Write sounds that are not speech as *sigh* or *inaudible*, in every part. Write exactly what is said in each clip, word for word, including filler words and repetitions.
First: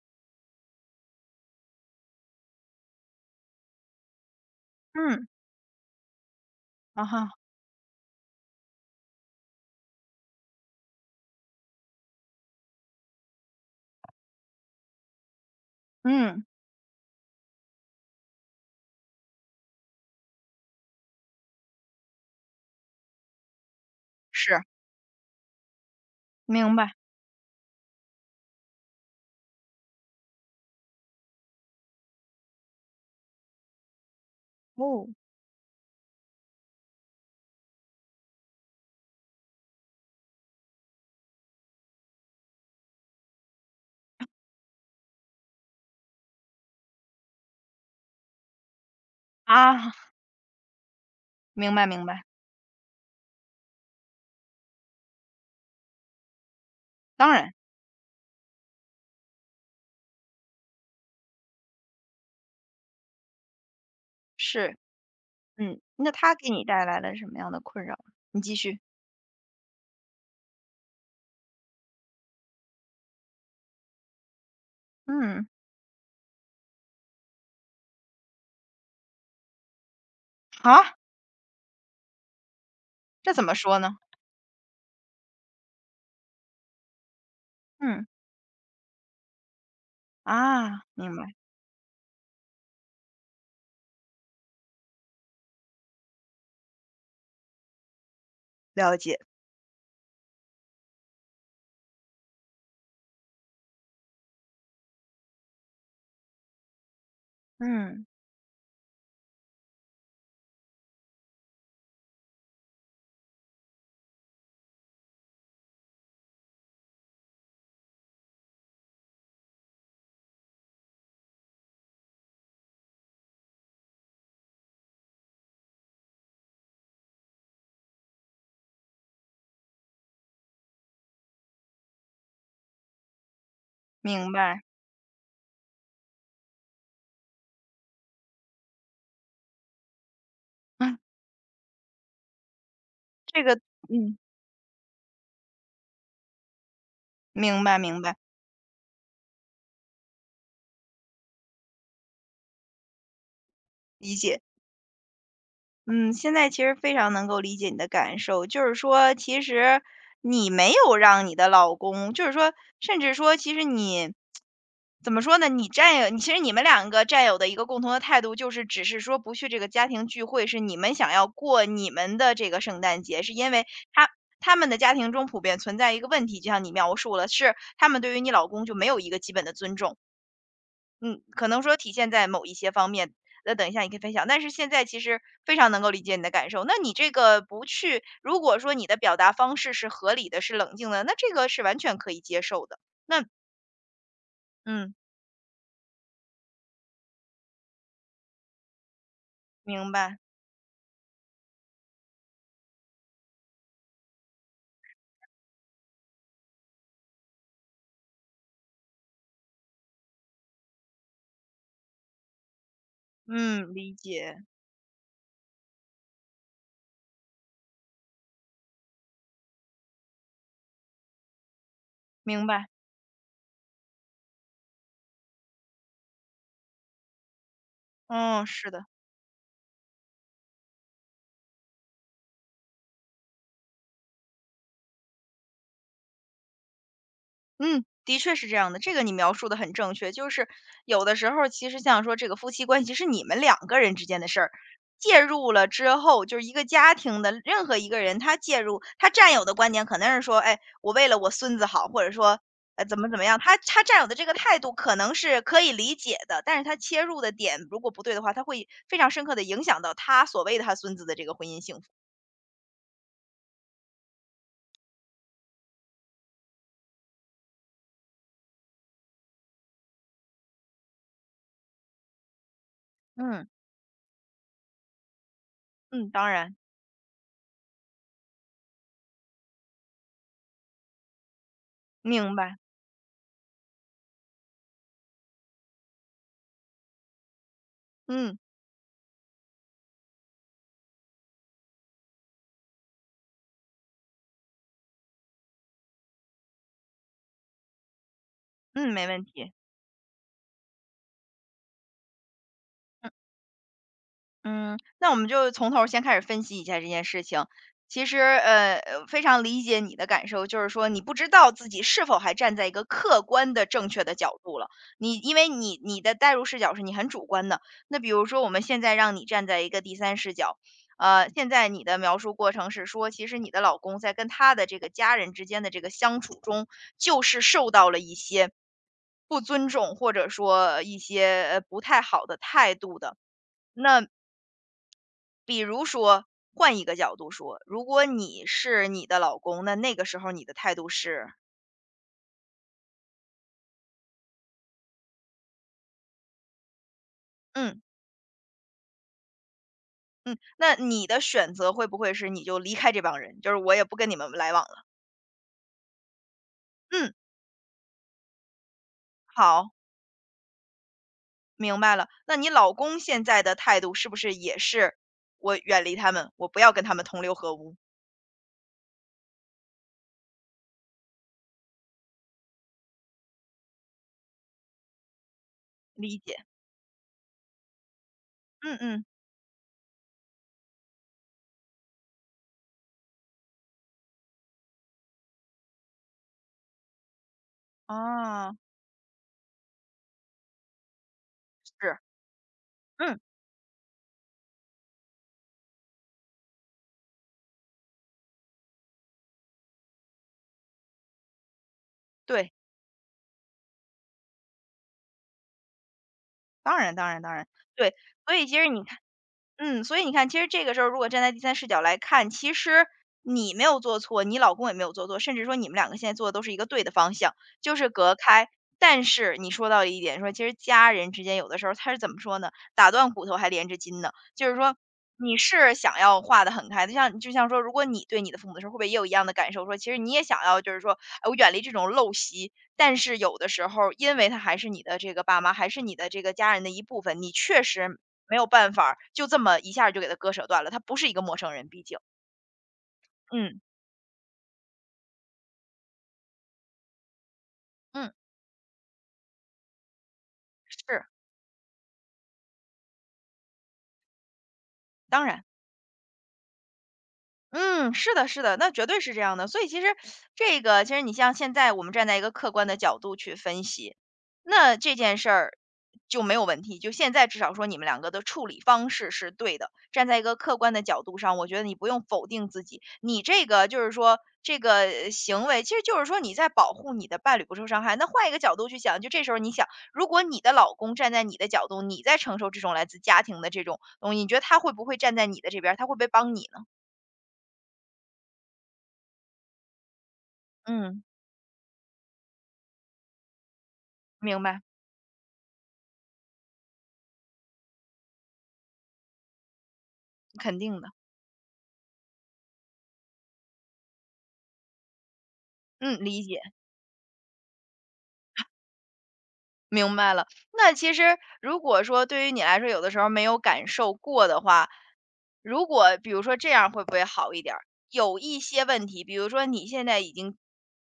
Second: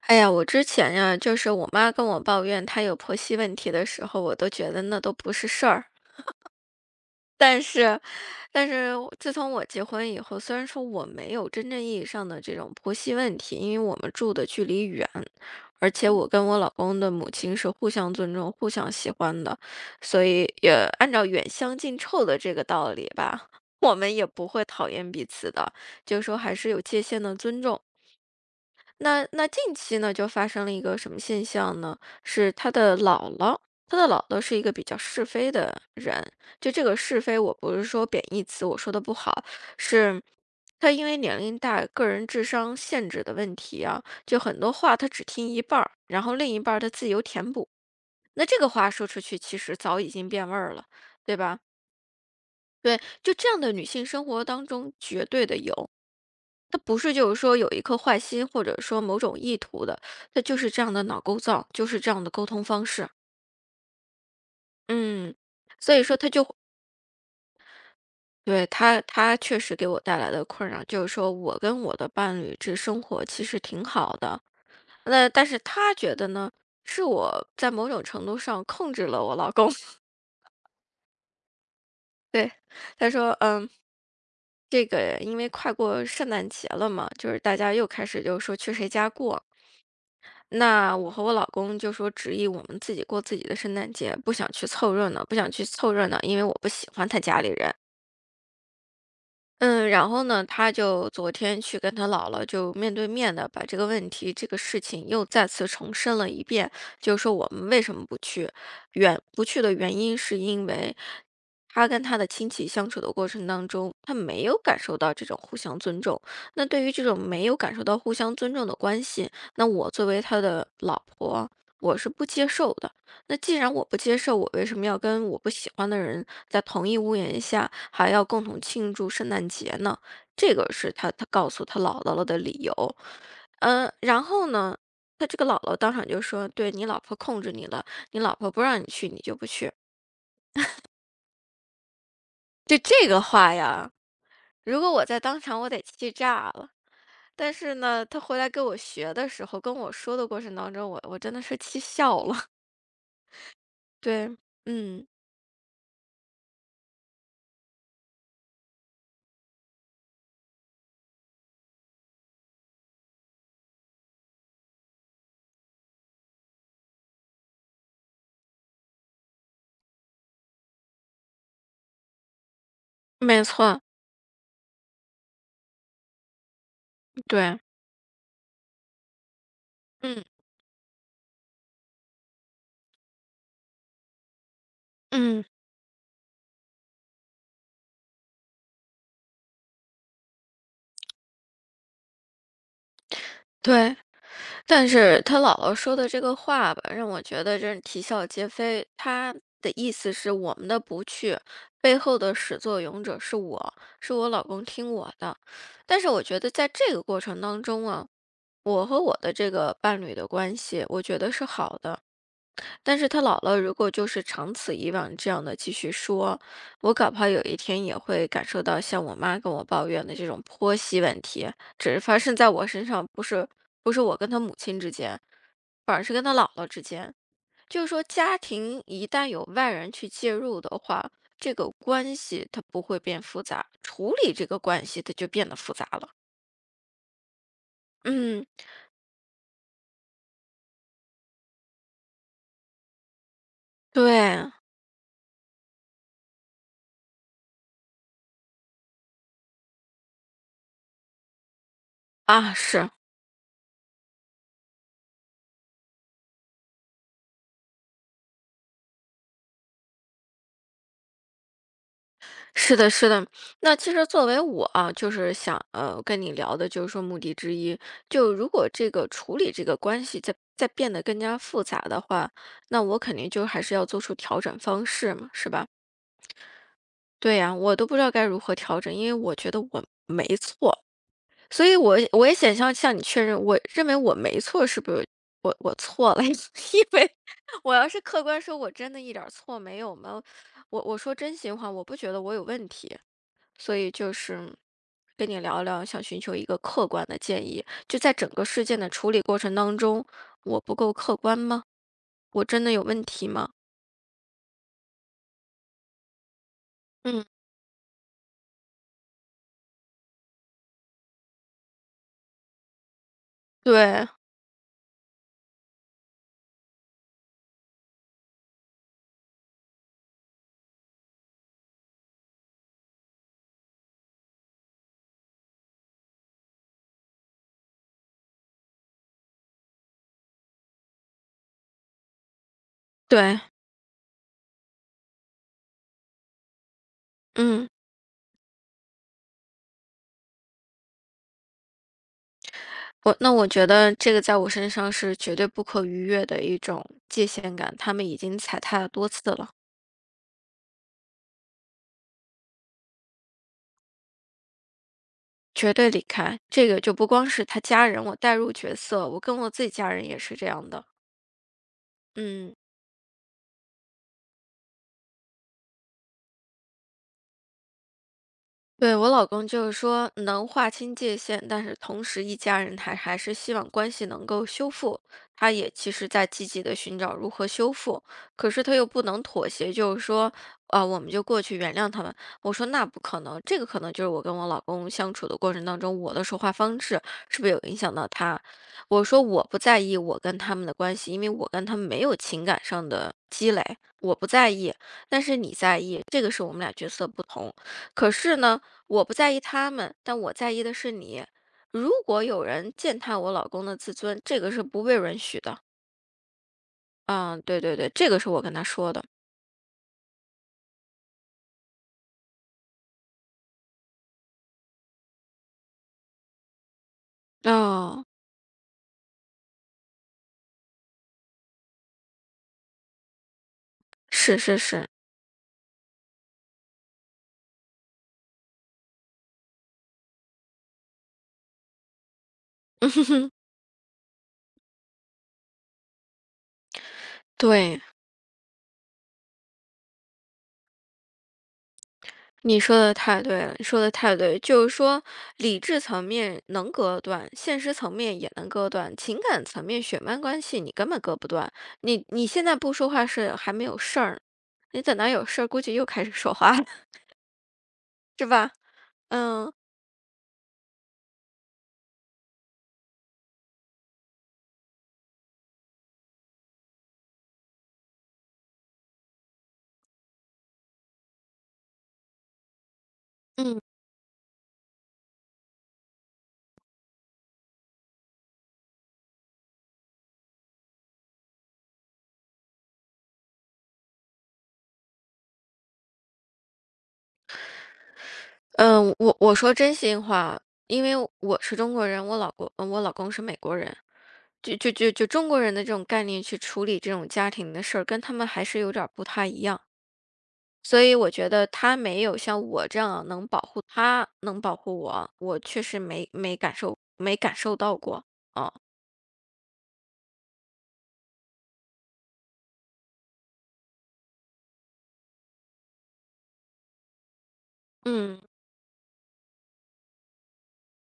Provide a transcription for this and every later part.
哎呀，我之前呀，就是我妈跟我抱怨她有婆媳问题的时候，我都觉得那都嗯，不是事儿。啊哈，但是，但是我自从我结婚以后，虽然说我没有真正意义上的这种婆媳问题，因为我们住的距离远，而且我嗯，跟我老公的母亲是互相尊重、互相喜欢的，所以也按照远香近臭的这个道理吧，*laughs* 我们也不是，会讨厌彼此的，就是说还是明有白，界限的尊重。那那近期呢，就发生了一个什么现象呢？是他的姥姥，他的姥姥是一个比较哦，是非的人。就这个是非，我不是说贬义词，我说的不好，是他因为年龄大、个人智商限制的问题啊，就很多话他只听一半儿，然后另一半儿他自由填补。那这个话说出去，其实啊，早已经变味儿了，对吧？明白明白，对，就这样的女性生活当中绝对的有。他不是就当是然说有一颗坏心，或者说某种意图的，他就是这样的脑构造，就是这样的沟通方式。是，嗯，嗯，所以那说他他给就你带来了什么样的困扰？你继对，续，他，他确实给我带来的困扰，就是说我跟我的伴侣这生活其实挺好的，那但嗯，是他觉得呢，是我在某种程度上控制了我老公。啊，*laughs* 对，他说，这怎么嗯，说呢？这个因为快过圣诞节了嘛，就是大家又开嗯，始就是说去谁家过。啊，那我明白，和我老公就说执意我们自己过自己的圣诞节，不想去凑热闹，不想去凑热闹，因为我不喜欢他家里人。了解，嗯，然后呢，他就昨天去跟他姥姥就面对面的把这个问题、这个事情又再次重申了一遍，就是说我们为什嗯，么不去，原不去的原因是因为他跟他的亲戚相处的过程当中，他没有感受到这种互相尊重。那对于这种没有感受到互相尊重的关系，那我作为他的老婆，我是不接受的。那既然我不接受，我为什么要跟我不喜欢的人在同一屋檐下，还要共同庆祝圣诞节呢？这个是他他告诉他姥姥了的理由。嗯，然明后白，*laughs* 呢，他这个姥姥当场就说：“对你老婆控制你了，你老婆不让你去，你就不去。”嗯，就这个这话个，呀，嗯，如果我在当场，我得气炸了。但明是白明呢，白，他回来跟我学的时候，跟我说的过程当中，我我真的是气笑了。*laughs* 理对，解。嗯，嗯，现在其实非常能够理解你的感受，就是说，其实你没有让你的老公，就是说，甚至说，其实你怎么说呢？你占有，其实你们两个占有的一个共同的态度，就是只是说不去这个家庭聚会，是你们想要过你们的这个圣诞节，是没因为错，他他们的家庭中普遍存在一个问题，就像你描述了，是对，他们对于你老公就没有一个基本的尊重。嗯嗯，可能说体现在某一些方面，那等一下你可以分享。但是现在其实嗯。非常能够理解你的感受，那你这个不去如果说你的表达方式是合理的，是冷静的，那这个是完全可以接受的。那对，但嗯，是他姥姥说的这个话吧，让我觉得真是啼笑皆非。他的明意思白，是我们的不去，背后的始作俑者是我，是我老公听我的。但是我觉得在这个过程当中啊，我和我的这个伴侣的关系，我觉得是好的。但是他姥姥嗯，如果理就是解，长此以往这样的继续说，我搞不好有一天也会感受到像我妈跟我抱怨的这种婆媳问题，只是发生明在我白，身上，不是不是我跟他母亲之间，反而是跟他姥姥之间。就是说，家嗯，是庭的。一旦有外人去介入的话，这个关系它不会变复杂，处理这个关系它就变得复杂了。嗯，的确嗯，是这样的，这个你描述的很正确。就是有的时候其实像说这个夫妻关系是你们两个人之间的事儿，对介入了之后，就是一个家庭的任何一个人，他介入，他占有的观点可能是说：“哎，我为了我孙子好。”或者说，啊，呃，是。怎么怎么样，他他占有的这个态度可能是可以理解的，但是他切入的点如果不对的话，他会非常深刻的影响到他所谓的他孙子的这个婚姻幸福。是的，是的。那其实作为我啊，就是想呃跟你聊的，就是说目的之一，就如果这个处理这个关系在在变得更加复杂的话，那我肯定嗯，就还是要做出调整方式嘛，是吧？嗯，当然，对呀，我都不知道该如何调整，因为我觉得我没错，所以我我也明想白，向向你确认，我认为我没错，是不是？我我错了，*laughs* 因为我要是客嗯，观说，我真的一点儿错没有吗？我我说真心话，我不觉得我有问题。所以就是跟你聊聊，想寻求一个客观的建议。就在整个事件的嗯，没处理问过题，嗯。程当中，我不够客观吗？我真的有问题吗？嗯，那我们就从头儿先开始分析一下这件事嗯，情。其实，呃，呃非常理解你的感受，就是说你不知道自己是否还站在一个客观的、正确对，的角度了。你因为你你的代入视角是你很主观的。那比如说，我们现在让你站在一个第三视角，呃，现在你的描述过程是说，其实你的老公在跟他的这个家人之间的这个相处中，就是受到了一些不尊重，或者说一些呃不太好的态度的。对，那比如说，换一个角度说，嗯，如果你是你的老公，那那个时候你的态度是，我那我觉得这个在我身上是绝对不可逾越的一种界限感，嗯他们已经踩踏了多次了，嗯，那你的选择会不会是你就离开这帮人，就是我也不跟你们来往了？绝对离开。这个就不嗯，光是他家人，我带入角色，我跟我自己好，家人也是这样的。明白了。那你嗯。老公现在的态度是不是也是我远离他们，我不要跟他们同流合污？对，我老公就是说能划清界限，但是同时一家人他还是希望关系能够修复，他也其实理在解，积极的寻找如何修复，可是嗯他又不嗯，能妥协，就是说，啊、我们就过去原谅他们。我说那不可能，这个可能就是我跟我老公相处的过程当中，我的说话方式是不是有影响到他？啊，我说我不在意我跟他们的关系，因为我跟他们是，没有情感上的嗯，积累，我不在意，但是你在意，这个是我们俩角色不同。可是呢。我不在意他们，但我在意的是你。如果有对，人践踏我老公的自尊，这个是不被允许的。当然当然当嗯，然，对对对，对，这个是所我以跟其他实你说看。的。嗯，所以你看，其实这个时候如果站在第三视角来看，其实你没有做错，你老公也没有做错，甚至说你们两个现在做的都是一个对的方向，就是哦，隔开。但是你说到了一点，说其实家人之间有的时候他是怎么说呢？打断骨头还连着筋呢，是就是是说是，你是想要化得很开的就像就像说，如果你对你的父母的时候，会不会也有一样的感受？说其实你也想要，就是说，哎，我远离这种陋习，但是有的 *laughs* 时候，因为他还是你的这个爸妈，还是你的这个家人的一部分，你确对，实没有办法儿，就这么一下儿就给他割舍断了，他不是一个陌生人，毕竟。你说的太对了，嗯，你说的太对，就是说理智层面能割断，现实层嗯，面也能割断，情感层面血脉关系你根本是，割不断。你你现在不说话是还没有事儿，你等到当有事然。儿，估计又开始说话了，嗯，是是的，是吧？的，那绝对是这样的。嗯所以其实这个，其实你像现在我们站在一个客观的角度去分析，那这件事儿就没有问题，就现在至少说你们两个的处理方式是对的。站在一个客观的角度上，我觉得你不用否定自己，你这嗯。个就是说这个呃行为，其实就是说你在保护你的伴侣不受伤害。那换一个角度去想，就这时候你想，如果你的老公站在你的角度，你在承受这种来自家庭的这种东西，你觉得他会不会站在你的这边儿？他会不会帮你呢？嗯，我我说真心话，因为嗯，我是中国人，我老公呃我老公是美国人，明就白，就就就中国人的这种概念去处理这种家庭的事儿，跟他们还是有点儿不太一样。肯定所的。以我觉得他没有像我这样能保护他，能保护我，我确实嗯，没理没解。感受没感受到过啊。明白了，那其实如果说对于你来说，有的时候没有感受过的话，如果比如说这样会不会好一点儿？有嗯一些问题，比如说你现在已经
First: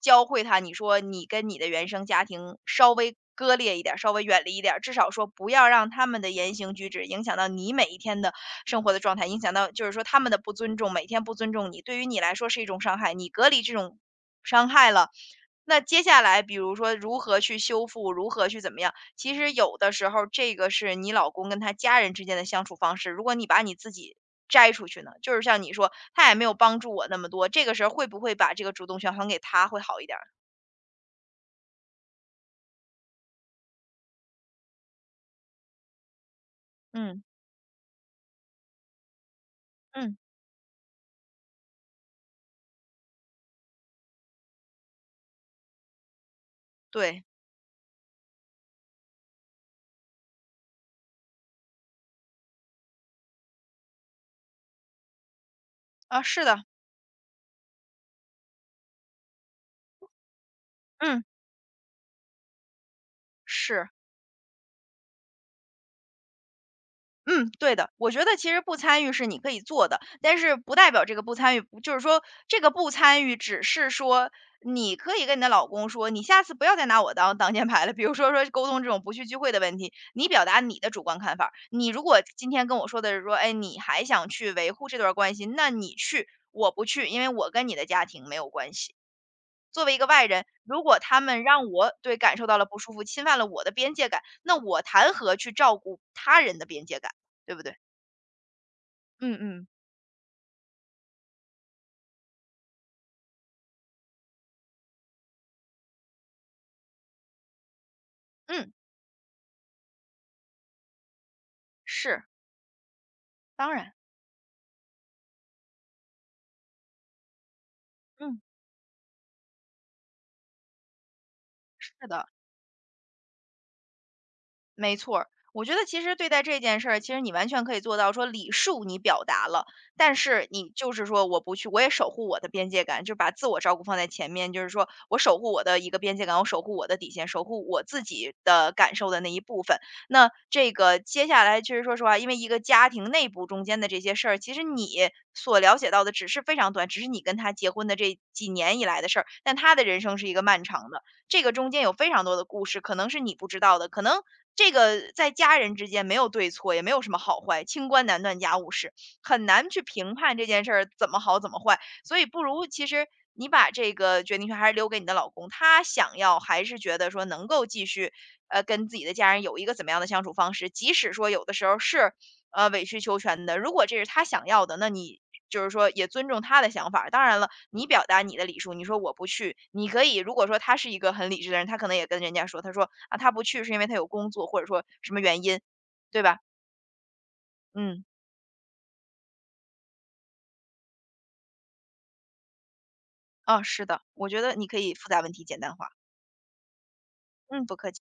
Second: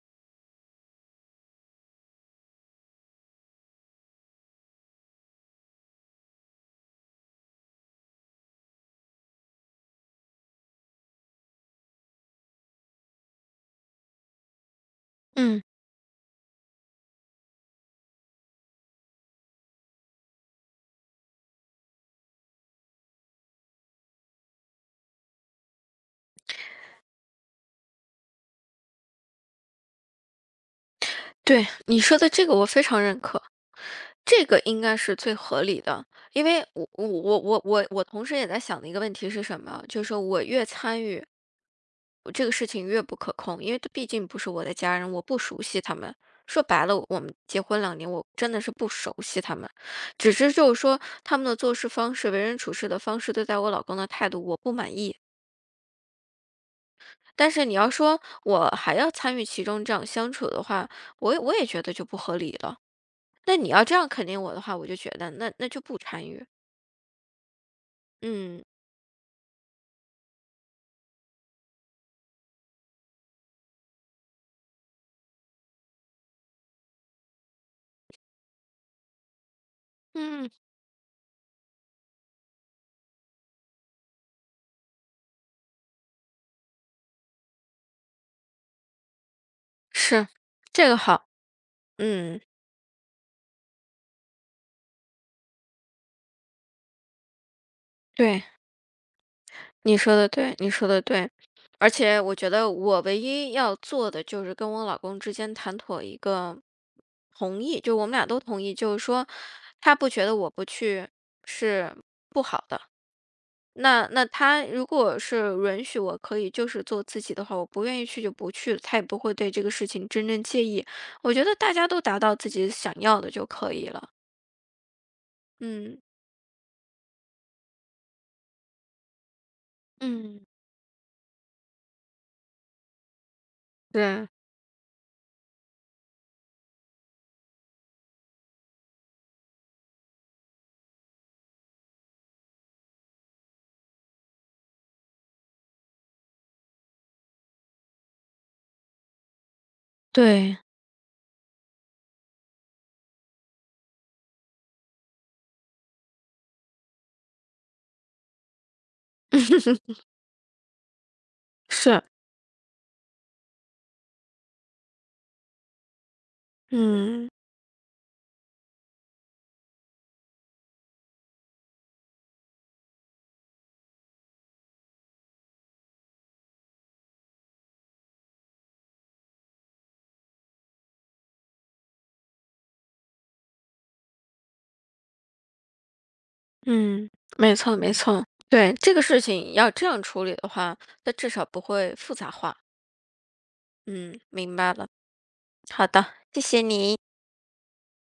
教会他，你说你跟你的原生家庭稍微割裂一点儿，稍微远离一点儿，至少说不要让他们的言行举止影响到你每一天的生活的状态，影响到就是说他们的不尊重，每天不尊重你，对于你来说是一种伤害，你隔离这种伤害了。嗯，那接下来比如说如何去修复，如何去怎么样，其实有的时候这个是你老公跟他家人之间的相处方式，如果你把你自己摘出去呢，就是像你说，他也没有帮助我那么多，这个时候会不会把这个主动权还给他会好一点儿？对你说的这个我非常认可。这个应该是最合理的，因为我我嗯我我我我同时也在想的一个问题是什么，就是嗯，说我越参与，我这个事情越不可控，因为这毕竟不是我的家人，我不熟悉他们。说白了，我对，们结婚两年，我真的是不熟悉他们，只是就是说他们的做事方式、为人处事的方式、对待我老公的态度，我不满意。啊，是的，但是你要说我还要参与其中这样相处的话，嗯，我也我也觉得就不合理了。那你要是。这样肯定我的话，我就觉得那那就不参与。嗯，对的，我觉得其实嗯不参与是你可以做的，但是不代表这个不参与，不就是说这个不参与只是说你可以跟你的老公说，你下次不要再拿我当挡箭牌了。比如说说沟通这种不去聚会的问题，你表嗯，达你的主观看法儿你如果今天跟我说的是说，哎，你还想去维护这段儿关系，那你去，我不去，因为我跟你的家庭没有关系。作为一个外是人，如这个果他好。们让我对感嗯，受到了不舒服，侵犯了我的边界感，那我谈何去照顾他人的边界感，对不对？对，嗯嗯，你说的对，你说的对。而且我觉得我唯一要做的就是跟我老公之间谈妥一个同意，就我们俩都同嗯，意，就是说他不觉得我不去是是，不好的。当然，那那他如果是允许我可以就是做自己的话，我不愿意去就嗯，不去，他也不会对这个事情真正介意。我觉得大家是都达的。到自己想要的就可以了。没错儿，我觉得嗯其实对待这件事儿，其实你完全可以做到说礼数你表达了，但嗯，是你就是说我不去，我也守护我的边界感，就把自我照顾放在对前面，就是说我守护我的一个边界感，我守护我的底线，守护我自己的感受的那一部分。那这个接下来其实说实话，因为一个家庭内部中间的这些事儿，其实你所了解到的只是非常短，只是你跟他结婚的这几年以来的事儿，但他的人生是一个对，漫长的。这个中间有非常多的故事，可能是你不知道的，可能这个在家人之间没有对错，也没有什么好坏，清官难断家务事，很难去 *laughs* 评判这件事儿怎么好怎么坏。是，所以不如其实你把这个决定权还是留给你的老公，他想要还是觉得说嗯能够继续呃跟自己的家人有一个怎么样的相处方式，即使说有的时候是呃，委曲求全的。如果这是他想要的，那你就是说也尊重他的想法儿当然了，你表达你的礼数，你说我不去，你可以如果说他是一个很理智的人，他可能也跟人家说，他说啊，他不去是因为他有工作或者说什么原因，对吧？嗯，没错没嗯，错，对这个事情要这样处理的话，那至少不会复杂化。啊，是的，嗯，我觉得明你白可了。以复杂问题简单好化。的，谢谢你。嗯，不客气。